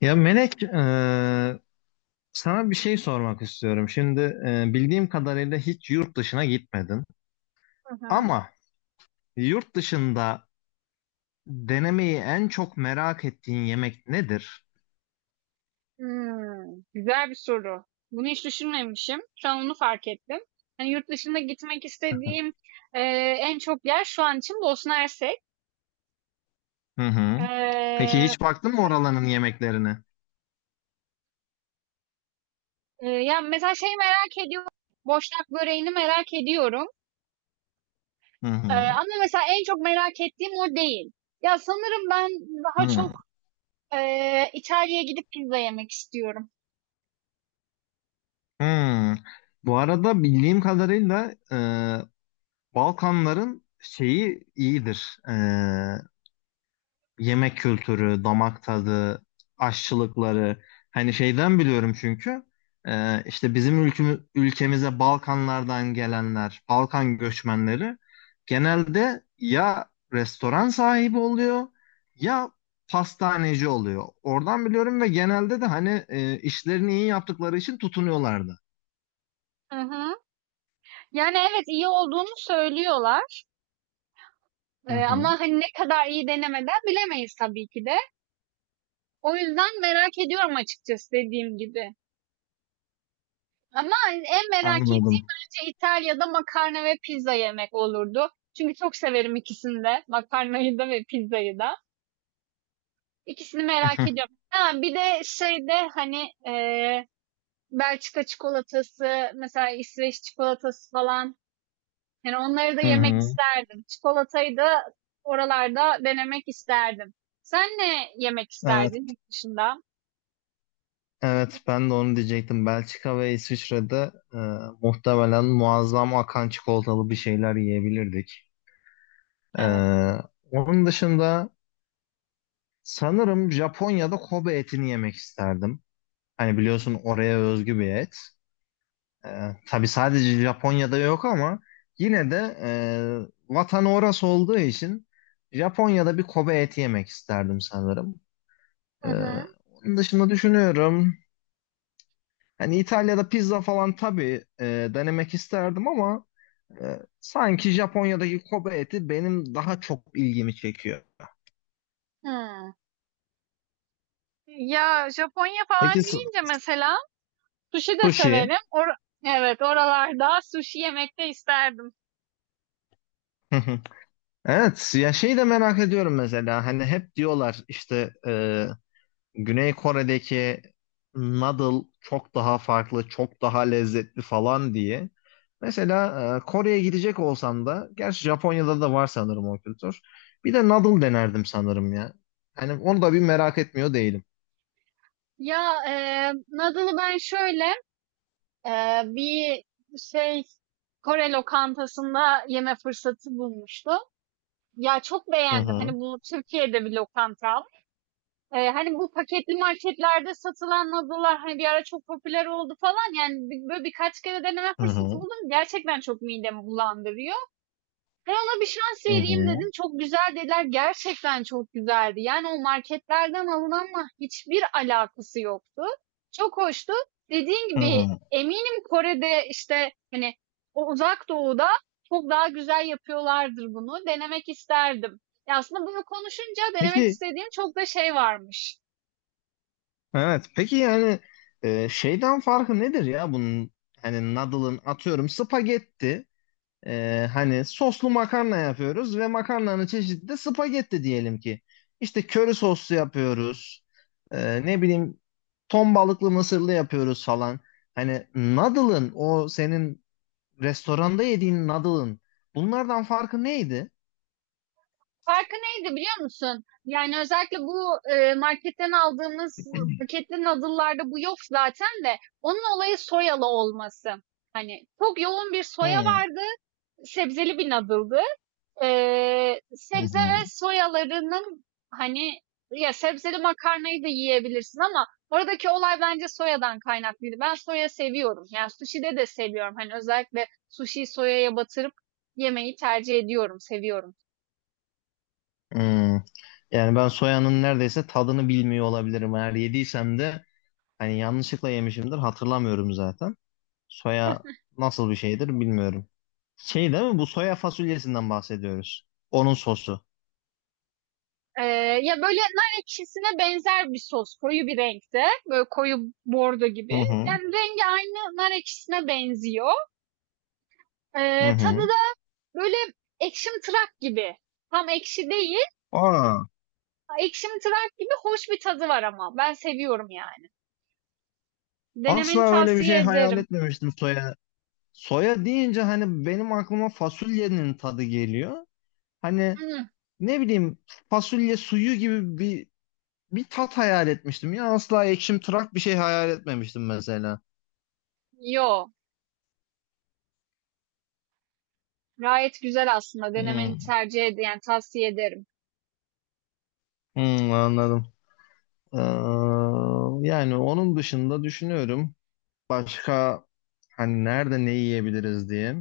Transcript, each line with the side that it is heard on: left: Ya Melek, sana bir şey sormak istiyorum. Şimdi bildiğim kadarıyla hiç yurt dışına gitmedin.
right: Hı hı.
left: Ama yurt dışında denemeyi en çok merak ettiğin yemek nedir?
right: Hımm. Güzel bir soru. Bunu hiç düşünmemişim. Şu an onu fark ettim. Hani, yurt dışında gitmek istediğim, en çok yer şu an için Bosna Hersek.
left: Hı hı. Peki
right: Eee,
left: hiç baktın mı oraların yemeklerine?
right: ya, mesela şey merak ediyorum, boşnak böreğini merak ediyorum,
left: Hı hı.
right: ama mesela en çok merak ettiğim o değil. Ya, sanırım ben daha
left: Hı.
right: çok, İtalya'ya gidip pizza yemek istiyorum.
left: Hı. Bu arada bildiğim kadarıyla Balkanların şeyi iyidir. Yemek kültürü, damak tadı, aşçılıkları hani şeyden biliyorum çünkü işte bizim ülkemize Balkanlardan gelenler, Balkan göçmenleri genelde ya restoran sahibi oluyor ya pastaneci oluyor. Oradan biliyorum ve genelde de hani işlerini iyi yaptıkları için tutunuyorlardı.
right: Hı hı. Yani, evet, iyi olduğunu söylüyorlar,
left: Hı hı,
right: ama, hani, ne kadar iyi denemeden bilemeyiz tabii ki de. O yüzden merak ediyorum açıkçası dediğim gibi. Ama en merak ettiğim
left: anladım.
right: bence İtalya'da makarna ve pizza yemek olurdu. Çünkü çok severim ikisini de. Makarnayı da ve pizzayı da. İkisini merak ediyorum. Ha, bir de şeyde hani Belçika çikolatası, mesela İsveç çikolatası falan. Yani onları da
left: Hı
right: yemek
left: hı,
right: isterdim. Çikolatayı da oralarda denemek isterdim. Sen ne yemek
left: evet.
right: isterdin yurt dışında?
left: Evet ben de onu diyecektim. Belçika ve İsviçre'de muhtemelen muazzam akan çikolatalı bir şeyler yiyebilirdik. E,
right: Evet.
left: onun dışında sanırım Japonya'da Kobe etini yemek isterdim. Hani biliyorsun oraya özgü bir et. E, tabii sadece Japonya'da yok ama yine de vatanı orası olduğu için Japonya'da bir Kobe eti yemek isterdim sanırım. E,
right: Hı hı.
left: onun dışında düşünüyorum. Hani İtalya'da pizza falan tabii denemek isterdim ama sanki Japonya'daki Kobe eti benim daha çok ilgimi çekiyor.
right: Hı. Ya Japonya falan
left: Peki
right: deyince mesela sushi de
left: sushi?
right: severim. Evet oralarda sushi yemek de isterdim.
left: Hı hı. Evet ya şeyi de merak ediyorum mesela hani hep diyorlar işte Güney Kore'deki noodle çok daha farklı, çok daha lezzetli falan diye. Mesela Kore'ye gidecek olsam da, gerçi Japonya'da da var sanırım o kültür. Bir de noodle denerdim sanırım ya. Hani onu da bir merak etmiyor değilim.
right: Ya noodle'ı ben şöyle e, bir şey Kore lokantasında yeme fırsatı bulmuştum. Ya çok
left: Hı
right: beğendim.
left: hı,
right: Hani bu Türkiye'de bir lokanta. E, hani bu paketli marketlerde satılan noodle'lar hani bir ara çok popüler oldu falan. Yani böyle birkaç kere deneme
left: hı
right: fırsatı
left: hı,
right: buldum. Gerçekten çok midemi bulandırıyor. Ben ona bir şans
left: hı
right: vereyim
left: hı,
right: dedim. Çok güzel dediler. Gerçekten çok güzeldi. Yani o marketlerden alınanla hiçbir alakası yoktu. Çok hoştu. Dediğin
left: hı
right: gibi
left: hı.
right: eminim Kore'de işte hani o uzak doğuda çok daha güzel yapıyorlardır bunu. Denemek isterdim. Ya aslında bunu konuşunca denemek
left: Peki,
right: istediğim çok da şey varmış.
left: evet. Peki yani şeyden farkı nedir ya bunun? Hani noodle'ın atıyorum spagetti. Hani soslu makarna yapıyoruz ve makarnanın çeşidi de spagetti diyelim ki. İşte köri soslu yapıyoruz. Ne bileyim ton balıklı mısırlı yapıyoruz falan. Hani noodle'ın o senin restoranda yediğin noodle'ın bunlardan farkı neydi?
right: Farkı neydi biliyor musun? Yani özellikle bu marketten aldığımız paketli noodle'larda bu yok zaten de onun olayı soyalı olması. Hani çok yoğun bir soya
left: Hı
right: vardı, sebzeli bir noodle'dı. Sebze
left: hı.
right: ve soyalarının hani ya sebzeli makarnayı da yiyebilirsin ama oradaki olay bence soyadan kaynaklıydı. Ben soya seviyorum. Yani sushi'de de seviyorum. Hani özellikle sushi'yi soyaya batırıp yemeyi tercih ediyorum, seviyorum.
left: Hmm. Yani ben soyanın neredeyse tadını bilmiyor olabilirim. Eğer yediysem de hani yanlışlıkla yemişimdir hatırlamıyorum zaten. Soya nasıl bir şeydir bilmiyorum. Şey değil mi? Bu soya fasulyesinden bahsediyoruz. Onun sosu.
right: Ya böyle nar ekşisine benzer bir sos. Koyu bir renkte. Böyle koyu bordo
left: Hı
right: gibi.
left: hı.
right: Yani rengi aynı nar ekşisine benziyor.
left: Hı
right: Tadı
left: hı.
right: da böyle ekşimtırak gibi. Tam ekşi değil.
left: Aa,
right: Ekşimtırak gibi hoş bir tadı var ama. Ben seviyorum yani.
left: asla
right: Denemeni
left: öyle bir
right: tavsiye
left: şey hayal
right: ederim.
left: etmemiştim soya. Soya deyince hani benim aklıma fasulyenin tadı geliyor. Hani
right: Hmm,
left: ne bileyim fasulye suyu gibi bir tat hayal etmiştim ya asla ekşim tırak bir şey hayal etmemiştim mesela.
right: yo. Gayet güzel aslında. Denemeni
left: Hmm,
right: tercih ederim. Yani tavsiye ederim.
left: hmm, anladım. Ee, yani onun dışında düşünüyorum başka hani nerede ne yiyebiliriz diye.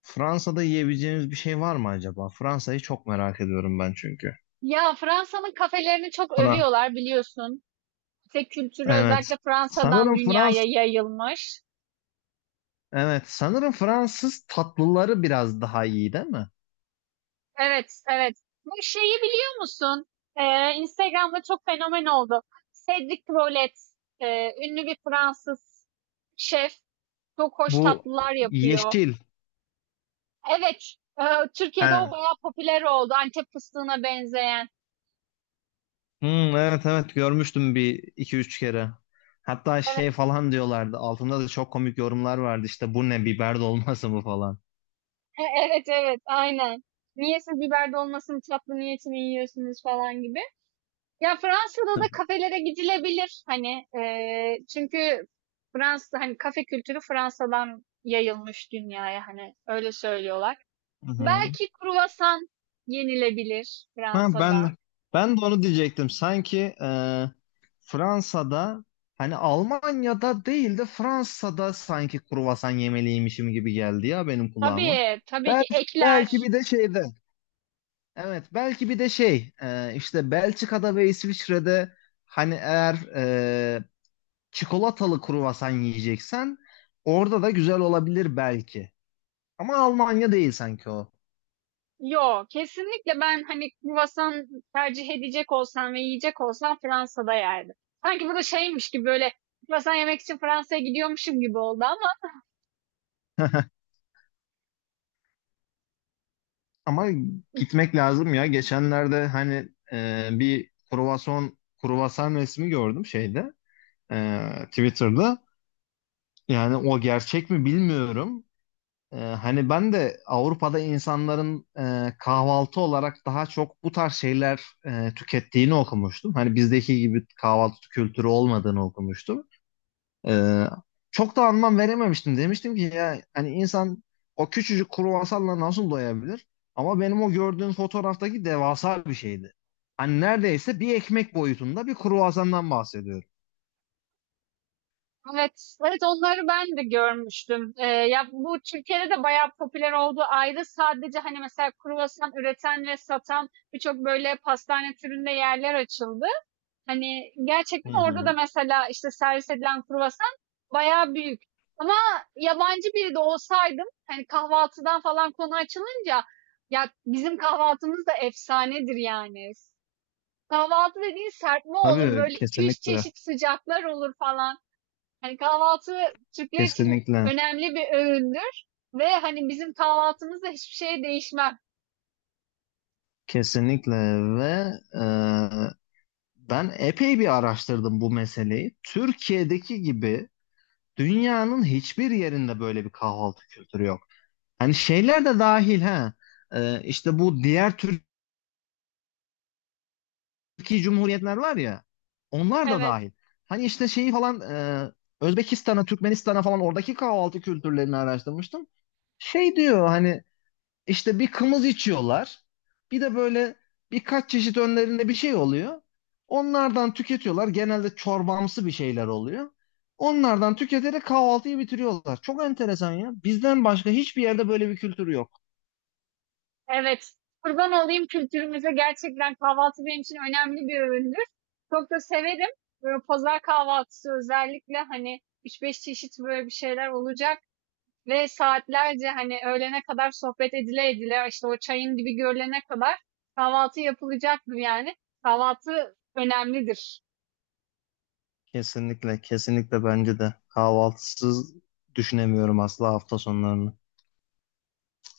left: Fransa'da yiyebileceğimiz bir şey var mı acaba? Fransa'yı çok merak ediyorum ben çünkü.
right: Ya Fransa'nın kafelerini çok
left: Fra
right: övüyorlar biliyorsun. Tek kültürü
left: evet.
right: özellikle Fransa'dan
left: Sanırım
right: dünyaya
left: Frans
right: yayılmış.
left: evet sanırım Fransız tatlıları biraz daha iyi değil mi?
right: Evet, evet. Bu şeyi biliyor musun? Instagram'da çok fenomen oldu. Cédric Rollet, e, ünlü bir Fransız şef, çok hoş
left: Bu
right: tatlılar yapıyor.
left: yeşil.
right: Evet, e,
left: He.
right: Türkiye'de o bayağı popüler oldu. Antep fıstığına benzeyen.
left: Hmm, evet evet görmüştüm bir iki üç kere. Hatta
right: Evet,
left: şey falan diyorlardı. Altında da çok komik yorumlar vardı. İşte bu ne biber dolması mı falan.
right: evet, evet, aynen. Niye siz biber dolmasının tatlı niyetini yiyorsunuz falan gibi. Ya Fransa'da da kafelere gidilebilir hani çünkü Fransa hani kafe kültürü Fransa'dan yayılmış dünyaya hani öyle söylüyorlar.
left: Hı hı.
right: Belki kruvasan yenilebilir
left: Ha,
right: Fransa'da.
left: ben de onu diyecektim. Sanki Fransa'da hani Almanya'da değil de Fransa'da sanki kruvasan yemeliymişim gibi geldi ya benim kulağıma.
right: Tabii tabii ki
left: Bel belki
right: ekler.
left: bir de şeyde. Evet belki bir de şey işte Belçika'da ve İsviçre'de hani eğer çikolatalı kruvasan yiyeceksen orada da güzel olabilir belki. Ama Almanya değil sanki o.
right: Yo kesinlikle ben hani kruvasan tercih edecek olsam ve yiyecek olsam Fransa'da yerdim. Sanki bu da şeymiş gibi böyle kruvasan yemek için Fransa'ya gidiyormuşum gibi oldu ama
left: Ama gitmek lazım ya. Geçenlerde hani bir kruvasan resmi gördüm şeyde Twitter'da. Yani o gerçek mi bilmiyorum. Hani ben de Avrupa'da insanların kahvaltı olarak daha çok bu tarz şeyler tükettiğini okumuştum. Hani bizdeki gibi kahvaltı kültürü olmadığını okumuştum. Ee, çok da anlam verememiştim. Demiştim ki ya hani insan o küçücük kruvasanla nasıl doyabilir? Ama benim o gördüğün fotoğraftaki devasa bir şeydi. Hani neredeyse bir ekmek boyutunda bir kruvasandan bahsediyorum.
right: evet, evet onları ben de görmüştüm. Ya bu Türkiye'de de bayağı popüler oldu. Ayrı sadece hani mesela kruvasan üreten ve satan birçok böyle pastane türünde yerler açıldı. Hani
left: Hı
right: gerçekten orada da
left: hı.
right: mesela işte servis edilen kruvasan bayağı büyük. Ama yabancı biri de olsaydım hani kahvaltıdan falan konu açılınca ya bizim kahvaltımız da efsanedir yani. Kahvaltı dediğin serpme olur
left: Tabii
right: böyle iki üç
left: kesinlikle,
right: çeşit sıcaklar olur falan. Hani kahvaltı Türkler için
left: kesinlikle,
right: önemli bir öğündür ve hani bizim kahvaltımızda hiçbir şey değişmem.
left: kesinlikle ve ben epey bir araştırdım bu meseleyi. Türkiye'deki gibi dünyanın hiçbir yerinde böyle bir kahvaltı kültürü yok. Hani şeyler de dahil ha. İşte bu diğer Türkiye Cumhuriyetler var ya. Onlar da
right: Evet,
left: dahil. Hani işte şeyi falan e, Özbekistan'a, Türkmenistan'a falan oradaki kahvaltı kültürlerini araştırmıştım. Şey diyor hani işte bir kımız içiyorlar. Bir de böyle birkaç çeşit önlerinde bir şey oluyor. Onlardan tüketiyorlar. Genelde çorbamsı bir şeyler oluyor. Onlardan tüketerek kahvaltıyı bitiriyorlar. Çok enteresan ya. Bizden başka hiçbir yerde böyle bir kültür yok.
right: evet. Kurban olayım kültürümüze gerçekten kahvaltı benim için önemli bir öğündür. Çok da severim. Böyle pazar kahvaltısı özellikle hani üç beş çeşit böyle bir şeyler olacak ve saatlerce hani öğlene kadar sohbet edile edile işte o çayın dibi görülene kadar kahvaltı yapılacaktır yani. Kahvaltı önemlidir.
left: Kesinlikle, kesinlikle bence de. Kahvaltısız düşünemiyorum asla hafta sonlarını.